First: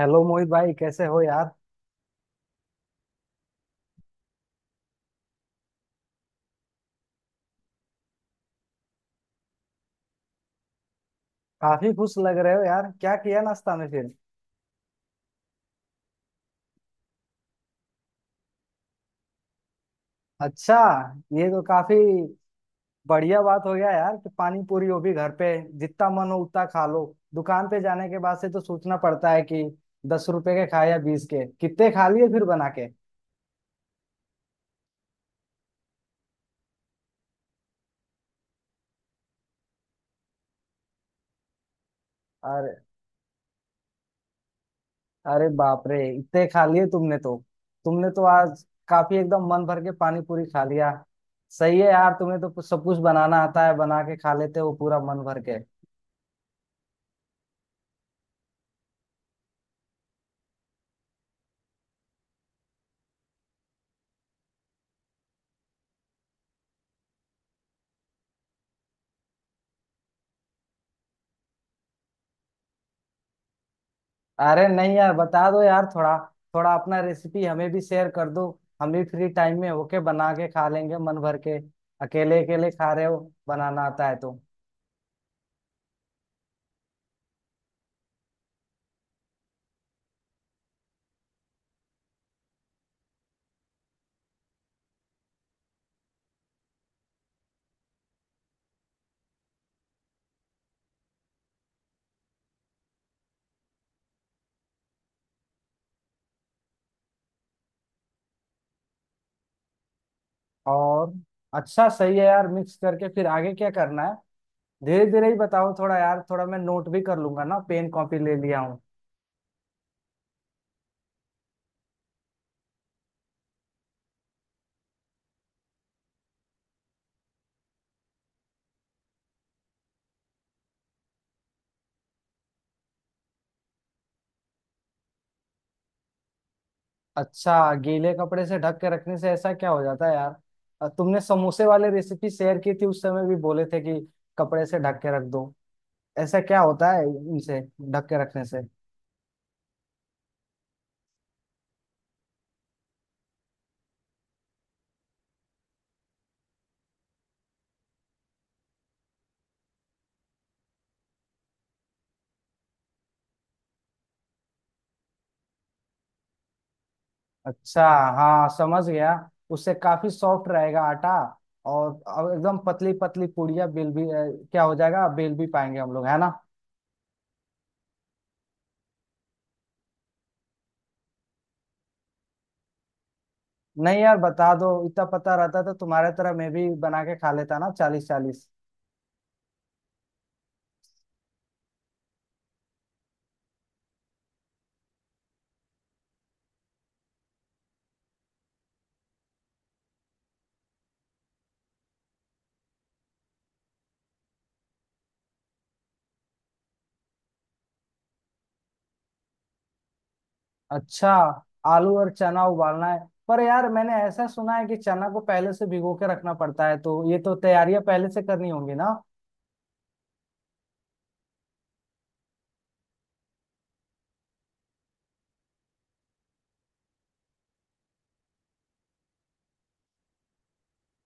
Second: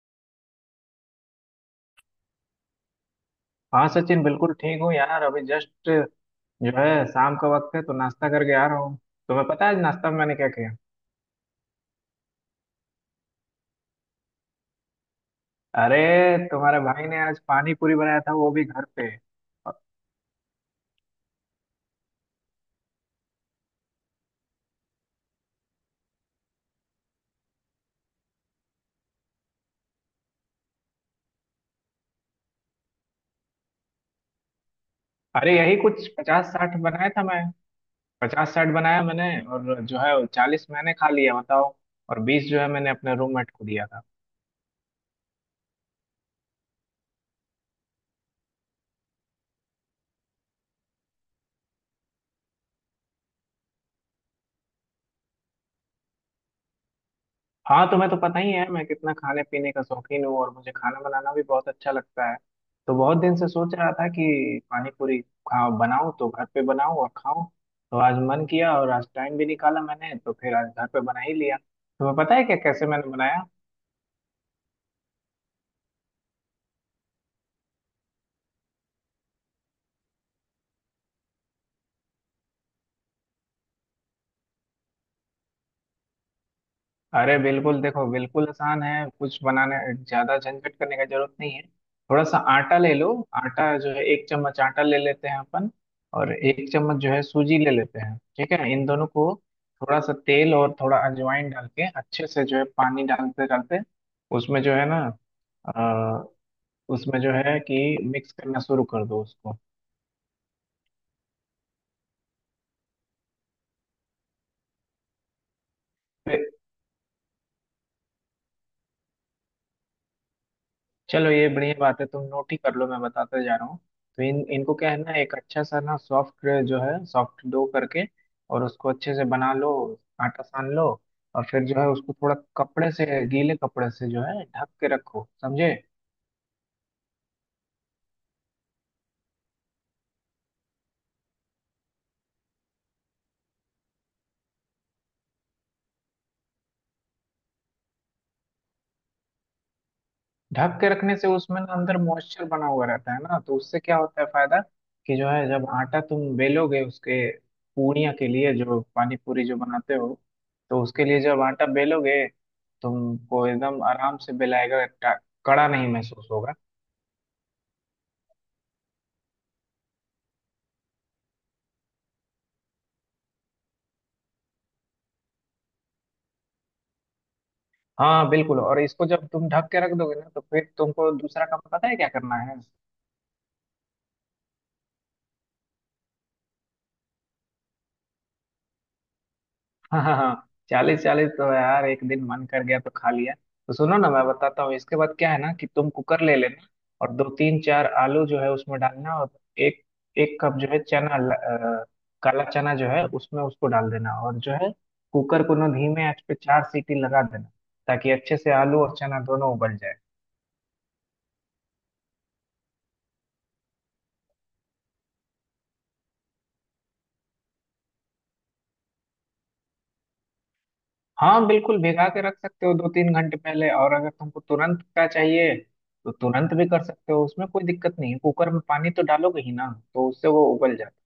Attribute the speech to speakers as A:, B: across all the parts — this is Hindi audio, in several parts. A: हेलो मोहित भाई, कैसे हो यार?
B: हाँ सचिन बिल्कुल ठीक हूँ यार, अभी जस्ट जो है शाम का वक्त है, तो नाश्ता करके आ रहा हूँ। तुम्हें पता है आज नाश्ता में मैंने क्या किया?
A: काफी खुश लग रहे हो यार, क्या किया नाश्ता में फिर?
B: अरे, तुम्हारे भाई ने आज पानी पूरी बनाया था, वो भी घर पे।
A: अच्छा। ये तो काफी बढ़िया बात हो गया यार कि पानी पूरी हो भी घर पे। जितना मन हो उतना खा लो। दुकान पे जाने के बाद से तो सोचना पड़ता है कि 10 रुपए के खाए या 20 के, कितने खा लिए फिर बना के।
B: अरे यही कुछ 50 60 बनाया था मैं। 50 60 बनाया मैंने। और जो है 40 मैंने खा लिया, बताओ। और 20 जो है
A: अरे।
B: मैंने अपने रूममेट को दिया था।
A: अरे बाप रे, इतने खा लिए तुमने तो। तुमने तो आज काफी एकदम मन भर के पानी पूरी खा लिया। सही है यार, तुम्हें तो सब कुछ बनाना आता है, बना के खा लेते हो पूरा मन भर के।
B: हाँ, तुम्हें तो पता ही है मैं कितना खाने पीने का शौकीन हूँ, और मुझे खाना बनाना भी बहुत अच्छा लगता है। तो बहुत दिन से सोच रहा था कि पानी पूरी खा बनाऊं तो घर पे बनाऊं और खाऊं। तो आज मन किया और आज टाइम भी निकाला मैंने, तो फिर आज घर पे बना ही लिया। तुम्हें पता है क्या कैसे मैंने बनाया?
A: अरे नहीं यार, बता दो यार, थोड़ा थोड़ा अपना रेसिपी हमें भी शेयर कर दो। हम भी फ्री टाइम में होके बना के खा लेंगे मन भर के। अकेले अकेले खा रहे हो। बनाना आता है तो।
B: अरे बिल्कुल, देखो बिल्कुल आसान है कुछ बनाने। ज्यादा झंझट करने का जरूरत नहीं है। थोड़ा सा आटा ले लो। आटा जो है 1 चम्मच आटा ले लेते हैं अपन। और 1 चम्मच जो है सूजी ले लेते हैं, ठीक है। इन दोनों को थोड़ा सा तेल और थोड़ा अजवाइन डाल के अच्छे से जो है पानी डालते डालते उसमें जो है ना, अ, उसमें जो है कि मिक्स करना शुरू कर दो उसको।
A: और। अच्छा, सही है यार, मिक्स करके फिर आगे क्या करना है। धीरे धीरे ही बताओ थोड़ा यार, थोड़ा मैं नोट भी कर लूंगा ना, पेन कॉपी ले लिया हूँ।
B: चलो ये बढ़िया बात है, तुम नोट ही कर लो, मैं बताता जा रहा हूँ। तो इन इनको क्या है ना, एक अच्छा सा ना सॉफ्ट जो है, सॉफ्ट डो करके और उसको अच्छे से बना लो, आटा सान लो। और फिर जो है उसको थोड़ा कपड़े से, गीले कपड़े से जो है ढक के रखो, समझे।
A: अच्छा, गीले कपड़े से ढक के रखने से ऐसा क्या हो जाता है यार? तुमने समोसे वाले रेसिपी शेयर की थी उस समय भी बोले थे कि कपड़े से ढक के रख दो। ऐसा क्या होता है इनसे ढक के रखने से?
B: ढक के रखने से उसमें ना अंदर मॉइस्चर बना हुआ रहता है ना, तो उससे क्या होता है फायदा कि जो है, जब आटा तुम बेलोगे उसके पूड़ियाँ के लिए, जो पानी पूरी जो बनाते हो, तो उसके लिए जब आटा बेलोगे तुमको एकदम आराम से बेलाएगा, कड़ा नहीं महसूस होगा।
A: अच्छा। हाँ समझ गया। उससे काफी सॉफ्ट रहेगा आटा। और अब एकदम पतली पतली पूड़ियाँ बेल भी क्या हो जाएगा, बेल भी पाएंगे हम लोग है ना?
B: हाँ बिल्कुल, और इसको जब तुम ढक के रख दोगे ना, तो फिर तुमको दूसरा काम पता है क्या करना है?
A: नहीं यार बता दो, इतना पता रहता तो तुम्हारे तरह मैं भी बना के खा लेता ना, 40-40।
B: हाँ हाँ हाँ। 40 40 तो यार, एक दिन मन कर गया तो खा लिया। तो सुनो ना, मैं बताता हूँ इसके बाद क्या है ना, कि तुम कुकर ले लेना। और दो तीन चार आलू जो है उसमें डालना। और एक 1 कप जो है काला चना जो है उसमें, उसको डाल देना। और जो है कुकर को ना धीमे आंच पे चार सीटी लगा देना, ताकि अच्छे से आलू और चना दोनों उबल जाए।
A: अच्छा। आलू और चना उबालना है। पर यार मैंने ऐसा सुना है कि चना को पहले से भिगो के रखना पड़ता है, तो ये तो तैयारियां पहले से करनी होंगी ना।
B: हाँ बिल्कुल, भिगा के रख सकते हो 2 3 घंटे पहले। और अगर तुमको तुरंत का चाहिए, तो तुरंत भी कर सकते हो, उसमें कोई दिक्कत नहीं है। कुकर में पानी तो डालोगे ही ना, तो उससे वो उबल जाता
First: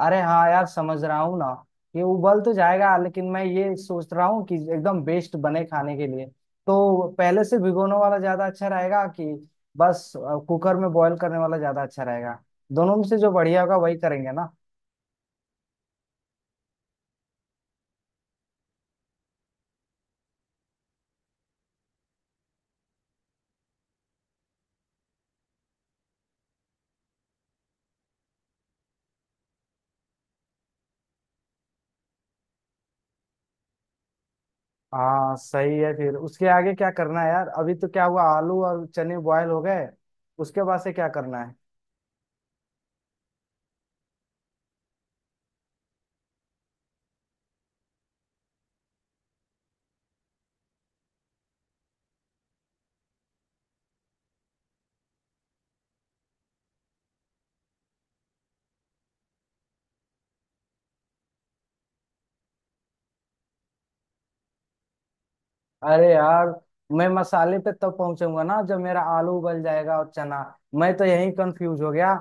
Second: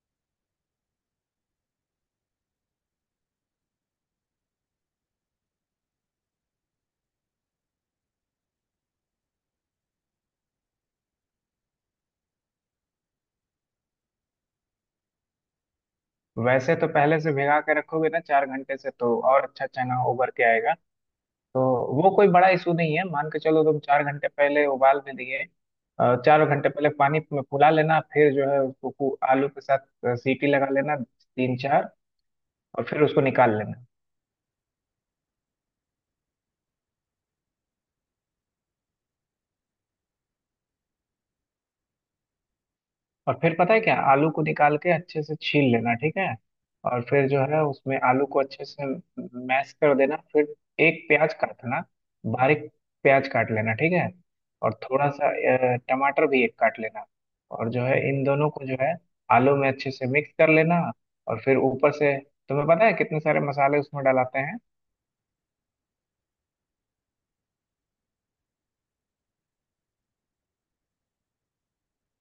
A: अरे हाँ यार, समझ रहा हूँ ना। ये उबल तो जाएगा लेकिन मैं ये सोच रहा हूँ कि एकदम बेस्ट बने खाने के लिए तो पहले से भिगोने वाला ज्यादा अच्छा रहेगा कि बस कुकर में बॉईल करने वाला ज्यादा अच्छा रहेगा। दोनों में से जो बढ़िया होगा वही करेंगे ना।
B: है। वैसे तो पहले से भिगा के रखोगे ना 4 घंटे से, तो और अच्छा चना उबर के आएगा। तो वो कोई बड़ा इशू नहीं है, मान के चलो तुम 4 घंटे पहले उबाल भी दिए। चार घंटे पहले पानी में फुला लेना, फिर जो है उसको आलू के साथ सीटी लगा लेना तीन चार। और फिर उसको निकाल लेना।
A: हाँ सही है, फिर उसके आगे क्या करना है यार? अभी तो क्या हुआ, आलू और चने बॉयल हो गए। उसके बाद से क्या करना है?
B: और फिर पता है क्या, आलू को निकाल के अच्छे से छील लेना, ठीक है। और फिर जो है उसमें आलू को अच्छे से मैश कर देना। फिर एक प्याज काटना बारीक, प्याज काट लेना, ठीक है। और थोड़ा सा टमाटर भी एक काट लेना। और जो है इन दोनों को जो है आलू में अच्छे से मिक्स कर लेना। और फिर ऊपर से तुम्हें पता है कितने सारे मसाले उसमें डलाते हैं।
A: अरे यार, मैं मसाले पे तब पहुंचूंगा ना जब मेरा आलू उबल जाएगा और चना। मैं तो यही कंफ्यूज हो गया,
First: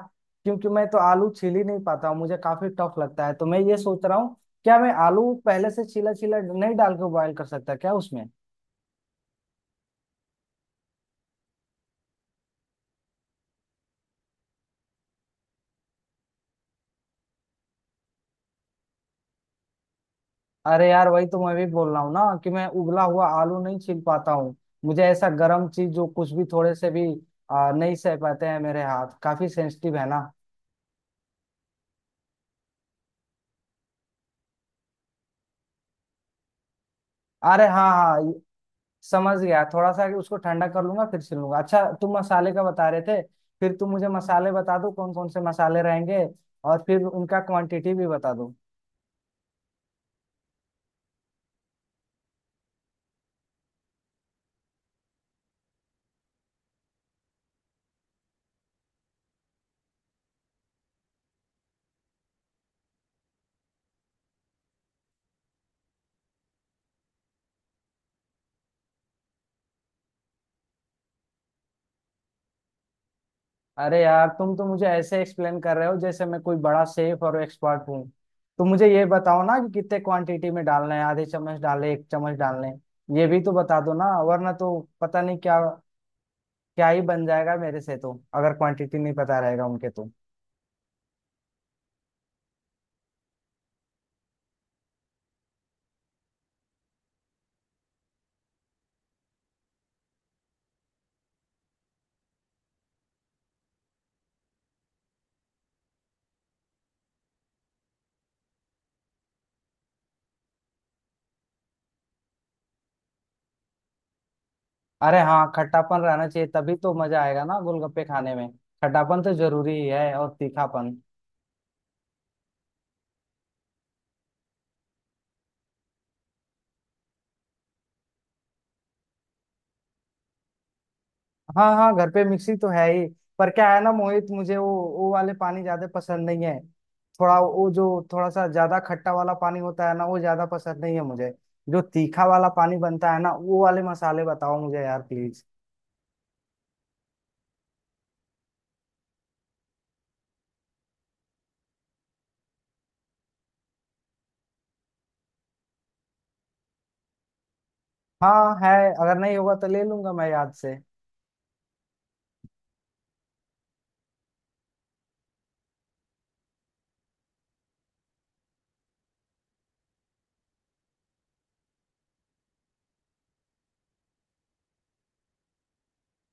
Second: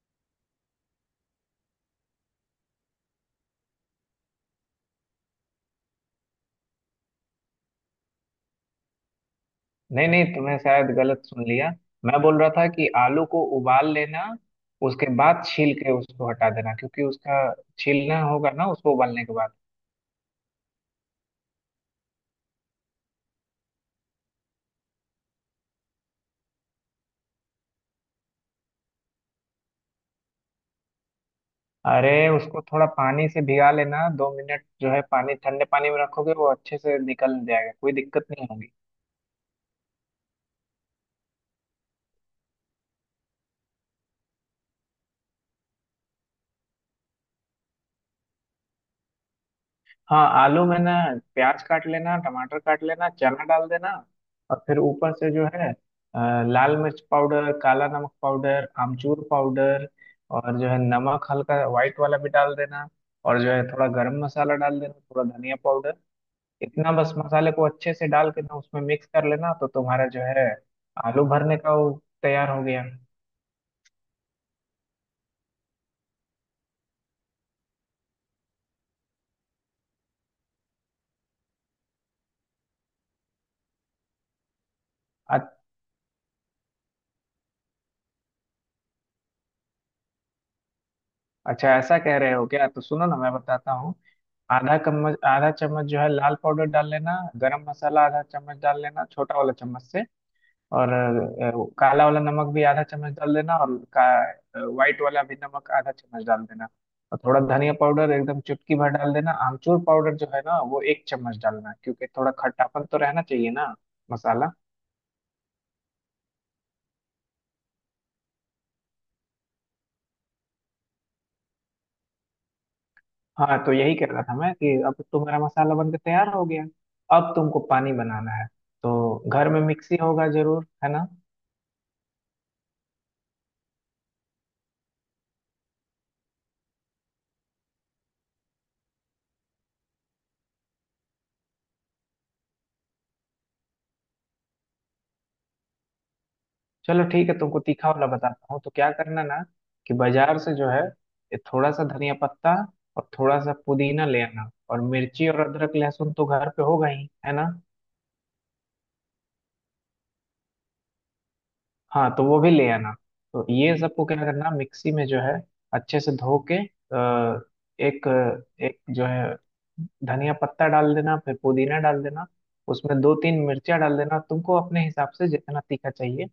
A: क्योंकि मैं तो आलू छील ही नहीं पाता हूँ, मुझे काफी टफ लगता है, तो मैं ये सोच रहा हूँ, क्या मैं आलू पहले से छीला छीला नहीं डाल के बॉयल कर सकता क्या उसमें?
B: नहीं नहीं, तुमने शायद गलत सुन लिया। मैं बोल रहा था कि आलू को उबाल लेना, उसके बाद छील के उसको हटा देना, क्योंकि उसका छीलना होगा ना उसको उबालने के बाद।
A: अरे यार, वही तो मैं भी बोल रहा हूँ ना कि मैं उबला हुआ आलू नहीं छील पाता हूँ। मुझे ऐसा गर्म चीज जो कुछ भी थोड़े से भी नहीं सह पाते हैं, मेरे हाथ काफी सेंसिटिव है ना।
B: अरे उसको थोड़ा पानी से भिगा लेना 2 मिनट, जो है पानी, ठंडे पानी में रखोगे वो अच्छे से निकल
A: अरे
B: जाएगा,
A: हाँ
B: कोई दिक्कत
A: हाँ,
B: नहीं होगी।
A: समझ गया, थोड़ा सा उसको ठंडा कर लूंगा फिर सिलूंगा। अच्छा, तुम मसाले का बता रहे थे, फिर तुम मुझे मसाले बता दो कौन कौन से मसाले रहेंगे, और फिर उनका क्वांटिटी भी बता दो।
B: हाँ आलू में ना प्याज काट लेना, टमाटर काट लेना, चना डाल देना। और फिर ऊपर से जो है लाल मिर्च पाउडर, काला नमक पाउडर, आमचूर पाउडर। और जो है नमक हल्का व्हाइट वाला भी डाल देना। और जो है थोड़ा गरम मसाला डाल देना, थोड़ा धनिया पाउडर। इतना बस मसाले को अच्छे से डाल के ना उसमें मिक्स कर लेना, तो तुम्हारा जो है आलू भरने का वो तैयार हो गया।
A: अरे यार, तुम तो मुझे ऐसे एक्सप्लेन कर रहे हो जैसे मैं कोई बड़ा शेफ और एक्सपर्ट हूँ। तो मुझे ये बताओ ना कि कितने क्वांटिटी में डालना है, आधे चम्मच डाले एक चम्मच डालने, ये भी तो बता दो ना, वरना तो पता नहीं क्या क्या ही बन जाएगा मेरे से, तो अगर क्वांटिटी नहीं पता रहेगा उनके तो।
B: अच्छा, ऐसा कह रहे हो क्या? तो सुनो ना, मैं बताता हूँ। आधा चम्मच, आधा चम्मच जो है लाल पाउडर डाल लेना। गरम मसाला आधा चम्मच डाल लेना, छोटा वाला चम्मच से। और काला वाला नमक भी आधा चम्मच डाल देना, और का व्हाइट वाला भी नमक आधा चम्मच डाल देना। और थोड़ा धनिया पाउडर एकदम चुटकी भर डाल देना। आमचूर पाउडर जो है ना, वो 1 चम्मच डालना, क्योंकि थोड़ा खट्टापन तो रहना चाहिए ना मसाला।
A: अरे हाँ, खट्टापन रहना चाहिए तभी तो मजा आएगा ना गोलगप्पे खाने में। खट्टापन तो जरूरी ही है और तीखापन।
B: हाँ तो यही कह रहा था मैं, कि अब तुम्हारा मसाला बनकर तैयार हो गया। अब तुमको पानी बनाना है। तो घर में मिक्सी होगा जरूर, है ना।
A: हाँ हाँ, घर पे मिक्सी तो है ही। पर क्या है ना मोहित, मुझे वो वाले पानी ज्यादा पसंद नहीं है। थोड़ा वो जो, थोड़ा सा ज्यादा खट्टा वाला पानी होता है ना, वो ज्यादा पसंद नहीं है मुझे। जो तीखा वाला पानी बनता है ना, वो वाले मसाले बताओ मुझे यार प्लीज।
B: चलो ठीक है, तुमको तीखा वाला बताता हूँ। तो क्या करना ना, कि बाजार से जो है ये थोड़ा सा धनिया पत्ता और थोड़ा सा पुदीना ले आना। और मिर्ची और अदरक लहसुन तो घर पे होगा ही, है ना।
A: हाँ है, अगर नहीं होगा तो ले लूंगा मैं याद से।
B: हाँ तो वो भी ले आना। तो ये सबको क्या करना, मिक्सी में जो है अच्छे से धो के, एक एक जो है धनिया पत्ता डाल देना, फिर पुदीना डाल देना। उसमें दो तीन मिर्चियाँ डाल देना, तुमको अपने हिसाब से जितना तीखा चाहिए।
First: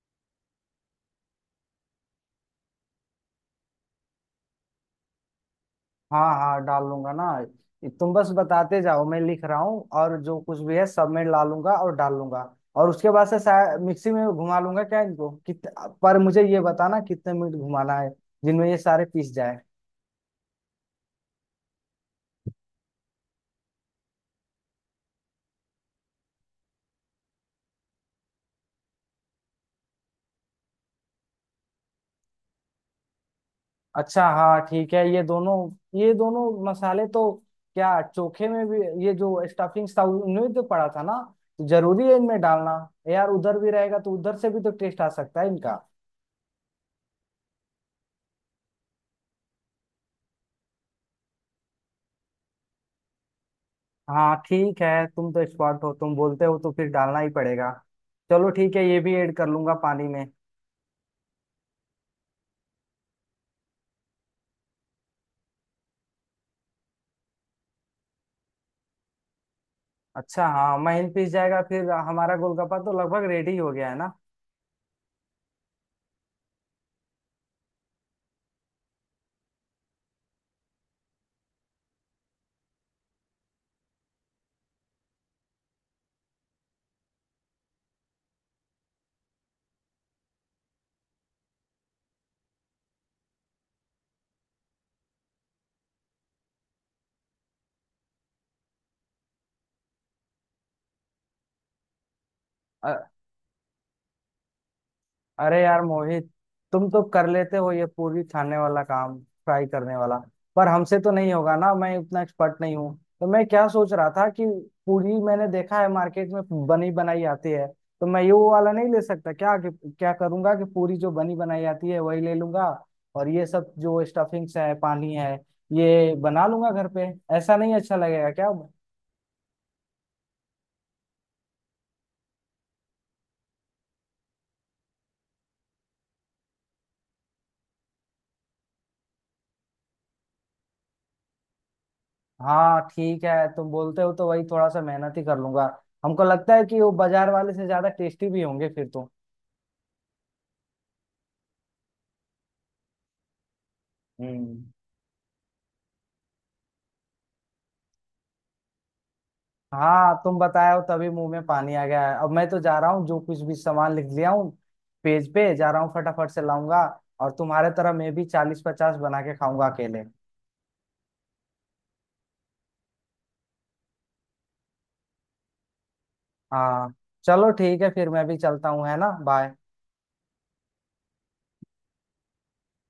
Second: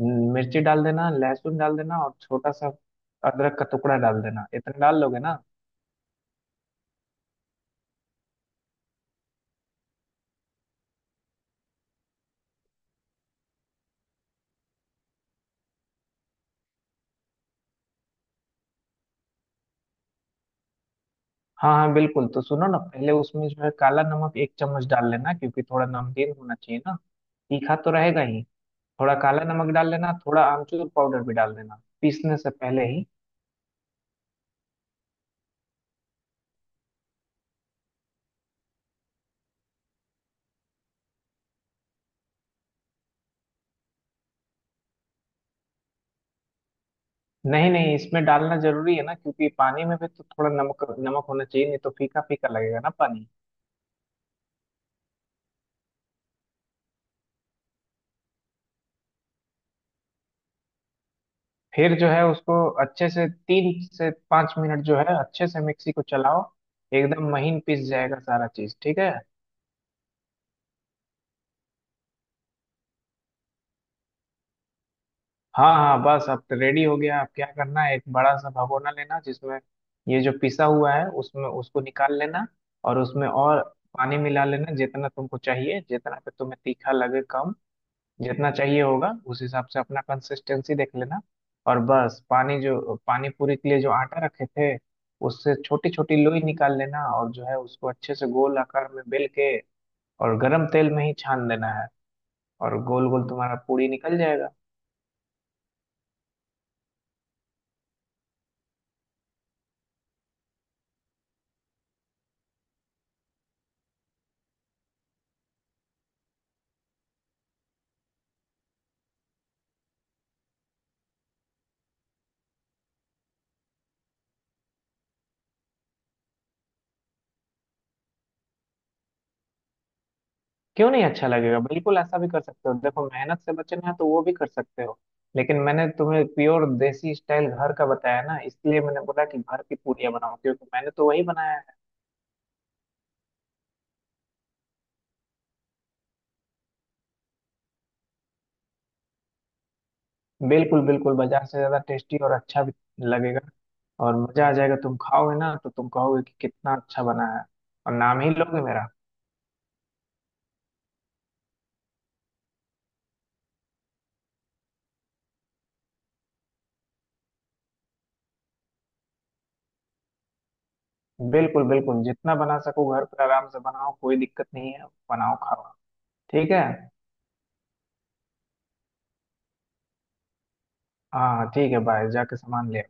B: मिर्ची डाल देना, लहसुन डाल देना, और छोटा सा अदरक का टुकड़ा डाल देना। इतना डाल लोगे ना।
A: हाँ हाँ, डाल लूंगा ना। तुम बस बताते जाओ, मैं लिख रहा हूँ, और जो कुछ भी है सब मैं ला लूंगा और डाल लूंगा। और उसके बाद से शायद मिक्सी में घुमा लूंगा, क्या इनको कित पर मुझे ये बताना कितने मिनट घुमाना है, जिनमें ये सारे पीस जाए।
B: हाँ हाँ बिल्कुल, तो सुनो ना, पहले उसमें जो है काला नमक 1 चम्मच डाल लेना, क्योंकि थोड़ा नमकीन होना चाहिए ना। तीखा तो रहेगा ही, थोड़ा काला नमक डाल लेना, थोड़ा आमचूर पाउडर भी डाल देना पीसने से पहले ही।
A: अच्छा हाँ ठीक है, ये दोनों मसाले तो, क्या चोखे में भी ये जो स्टफिंग था उनमें तो पड़ा था ना, तो जरूरी है इनमें डालना? यार उधर भी रहेगा तो उधर से भी तो टेस्ट आ सकता है इनका।
B: नहीं नहीं, इसमें डालना जरूरी है ना, क्योंकि पानी में भी तो थोड़ा नमक नमक होना चाहिए, नहीं तो फीका फीका लगेगा ना पानी।
A: हाँ ठीक है, तुम तो एक्सपर्ट हो, तुम बोलते हो तो फिर डालना ही पड़ेगा। चलो ठीक है, ये भी ऐड कर लूंगा पानी में।
B: फिर जो है उसको अच्छे से 3 से 5 मिनट जो है अच्छे से मिक्सी को चलाओ, एकदम महीन पीस जाएगा सारा चीज, ठीक है।
A: अच्छा हाँ महीन पिस जाएगा, फिर हमारा गोलगप्पा तो लगभग रेडी हो गया है ना।
B: हाँ हाँ बस, अब तो रेडी हो गया। अब क्या करना है, एक बड़ा सा भगोना लेना, जिसमें ये जो पिसा हुआ है उसमें उसको निकाल लेना। और उसमें और पानी मिला लेना, जितना तुमको चाहिए, जितना पे तुम्हें तीखा लगे कम, जितना चाहिए होगा उस हिसाब से अपना कंसिस्टेंसी देख लेना। और बस पानी, जो पानी पूरी के लिए जो आटा रखे थे, उससे छोटी छोटी लोई निकाल लेना, और जो है उसको अच्छे से गोल आकार में बेल के और गरम तेल में ही छान देना है, और गोल गोल तुम्हारा पूरी निकल जाएगा।
A: अरे यार मोहित, तुम तो कर लेते हो ये पूरी छानने वाला काम, फ्राई करने वाला, पर हमसे तो नहीं होगा ना, मैं उतना एक्सपर्ट नहीं हूँ। तो मैं क्या सोच रहा था कि पूरी मैंने देखा है मार्केट में बनी बनाई आती है, तो मैं ये वो वाला नहीं ले सकता क्या क्या करूंगा कि पूरी जो बनी बनाई आती है वही ले लूंगा, और ये सब जो स्टफिंग्स है, पानी है, ये बना लूंगा घर पे, ऐसा नहीं अच्छा लगेगा क्या?
B: क्यों नहीं अच्छा लगेगा, बिल्कुल ऐसा भी कर सकते हो, देखो मेहनत से बचना है तो वो भी कर सकते हो। लेकिन मैंने तुम्हें प्योर देसी स्टाइल घर का बताया ना, इसलिए मैंने बोला कि घर की पूड़ियाँ बनाओ, क्योंकि मैंने तो वही बनाया है।
A: हाँ ठीक है, तुम बोलते हो तो वही थोड़ा सा मेहनत ही कर लूंगा। हमको लगता है कि वो बाजार वाले से ज्यादा टेस्टी भी होंगे फिर तो।
B: बिल्कुल बिल्कुल, बाजार से ज्यादा टेस्टी और अच्छा भी लगेगा, और मजा आ
A: हम्म।
B: जाएगा। तुम खाओगे ना तो तुम कहोगे कि कितना अच्छा बना है, और नाम ही लोगे मेरा।
A: हाँ तुम बताए हो तभी मुंह में पानी आ गया है, अब मैं तो जा रहा हूँ, जो कुछ भी सामान लिख लिया हूँ, पेज पे जा रहा हूँ फटाफट से लाऊंगा, और तुम्हारे तरह मैं भी 40-50 बना के खाऊंगा अकेले।
B: बिल्कुल बिल्कुल, जितना बना सको घर पर आराम से बनाओ, कोई दिक्कत नहीं है, बनाओ खाओ, ठीक है।
A: हाँ। चलो ठीक है फिर, मैं भी चलता हूँ है ना, बाय।
B: हाँ ठीक है, बाय, जाके सामान ले।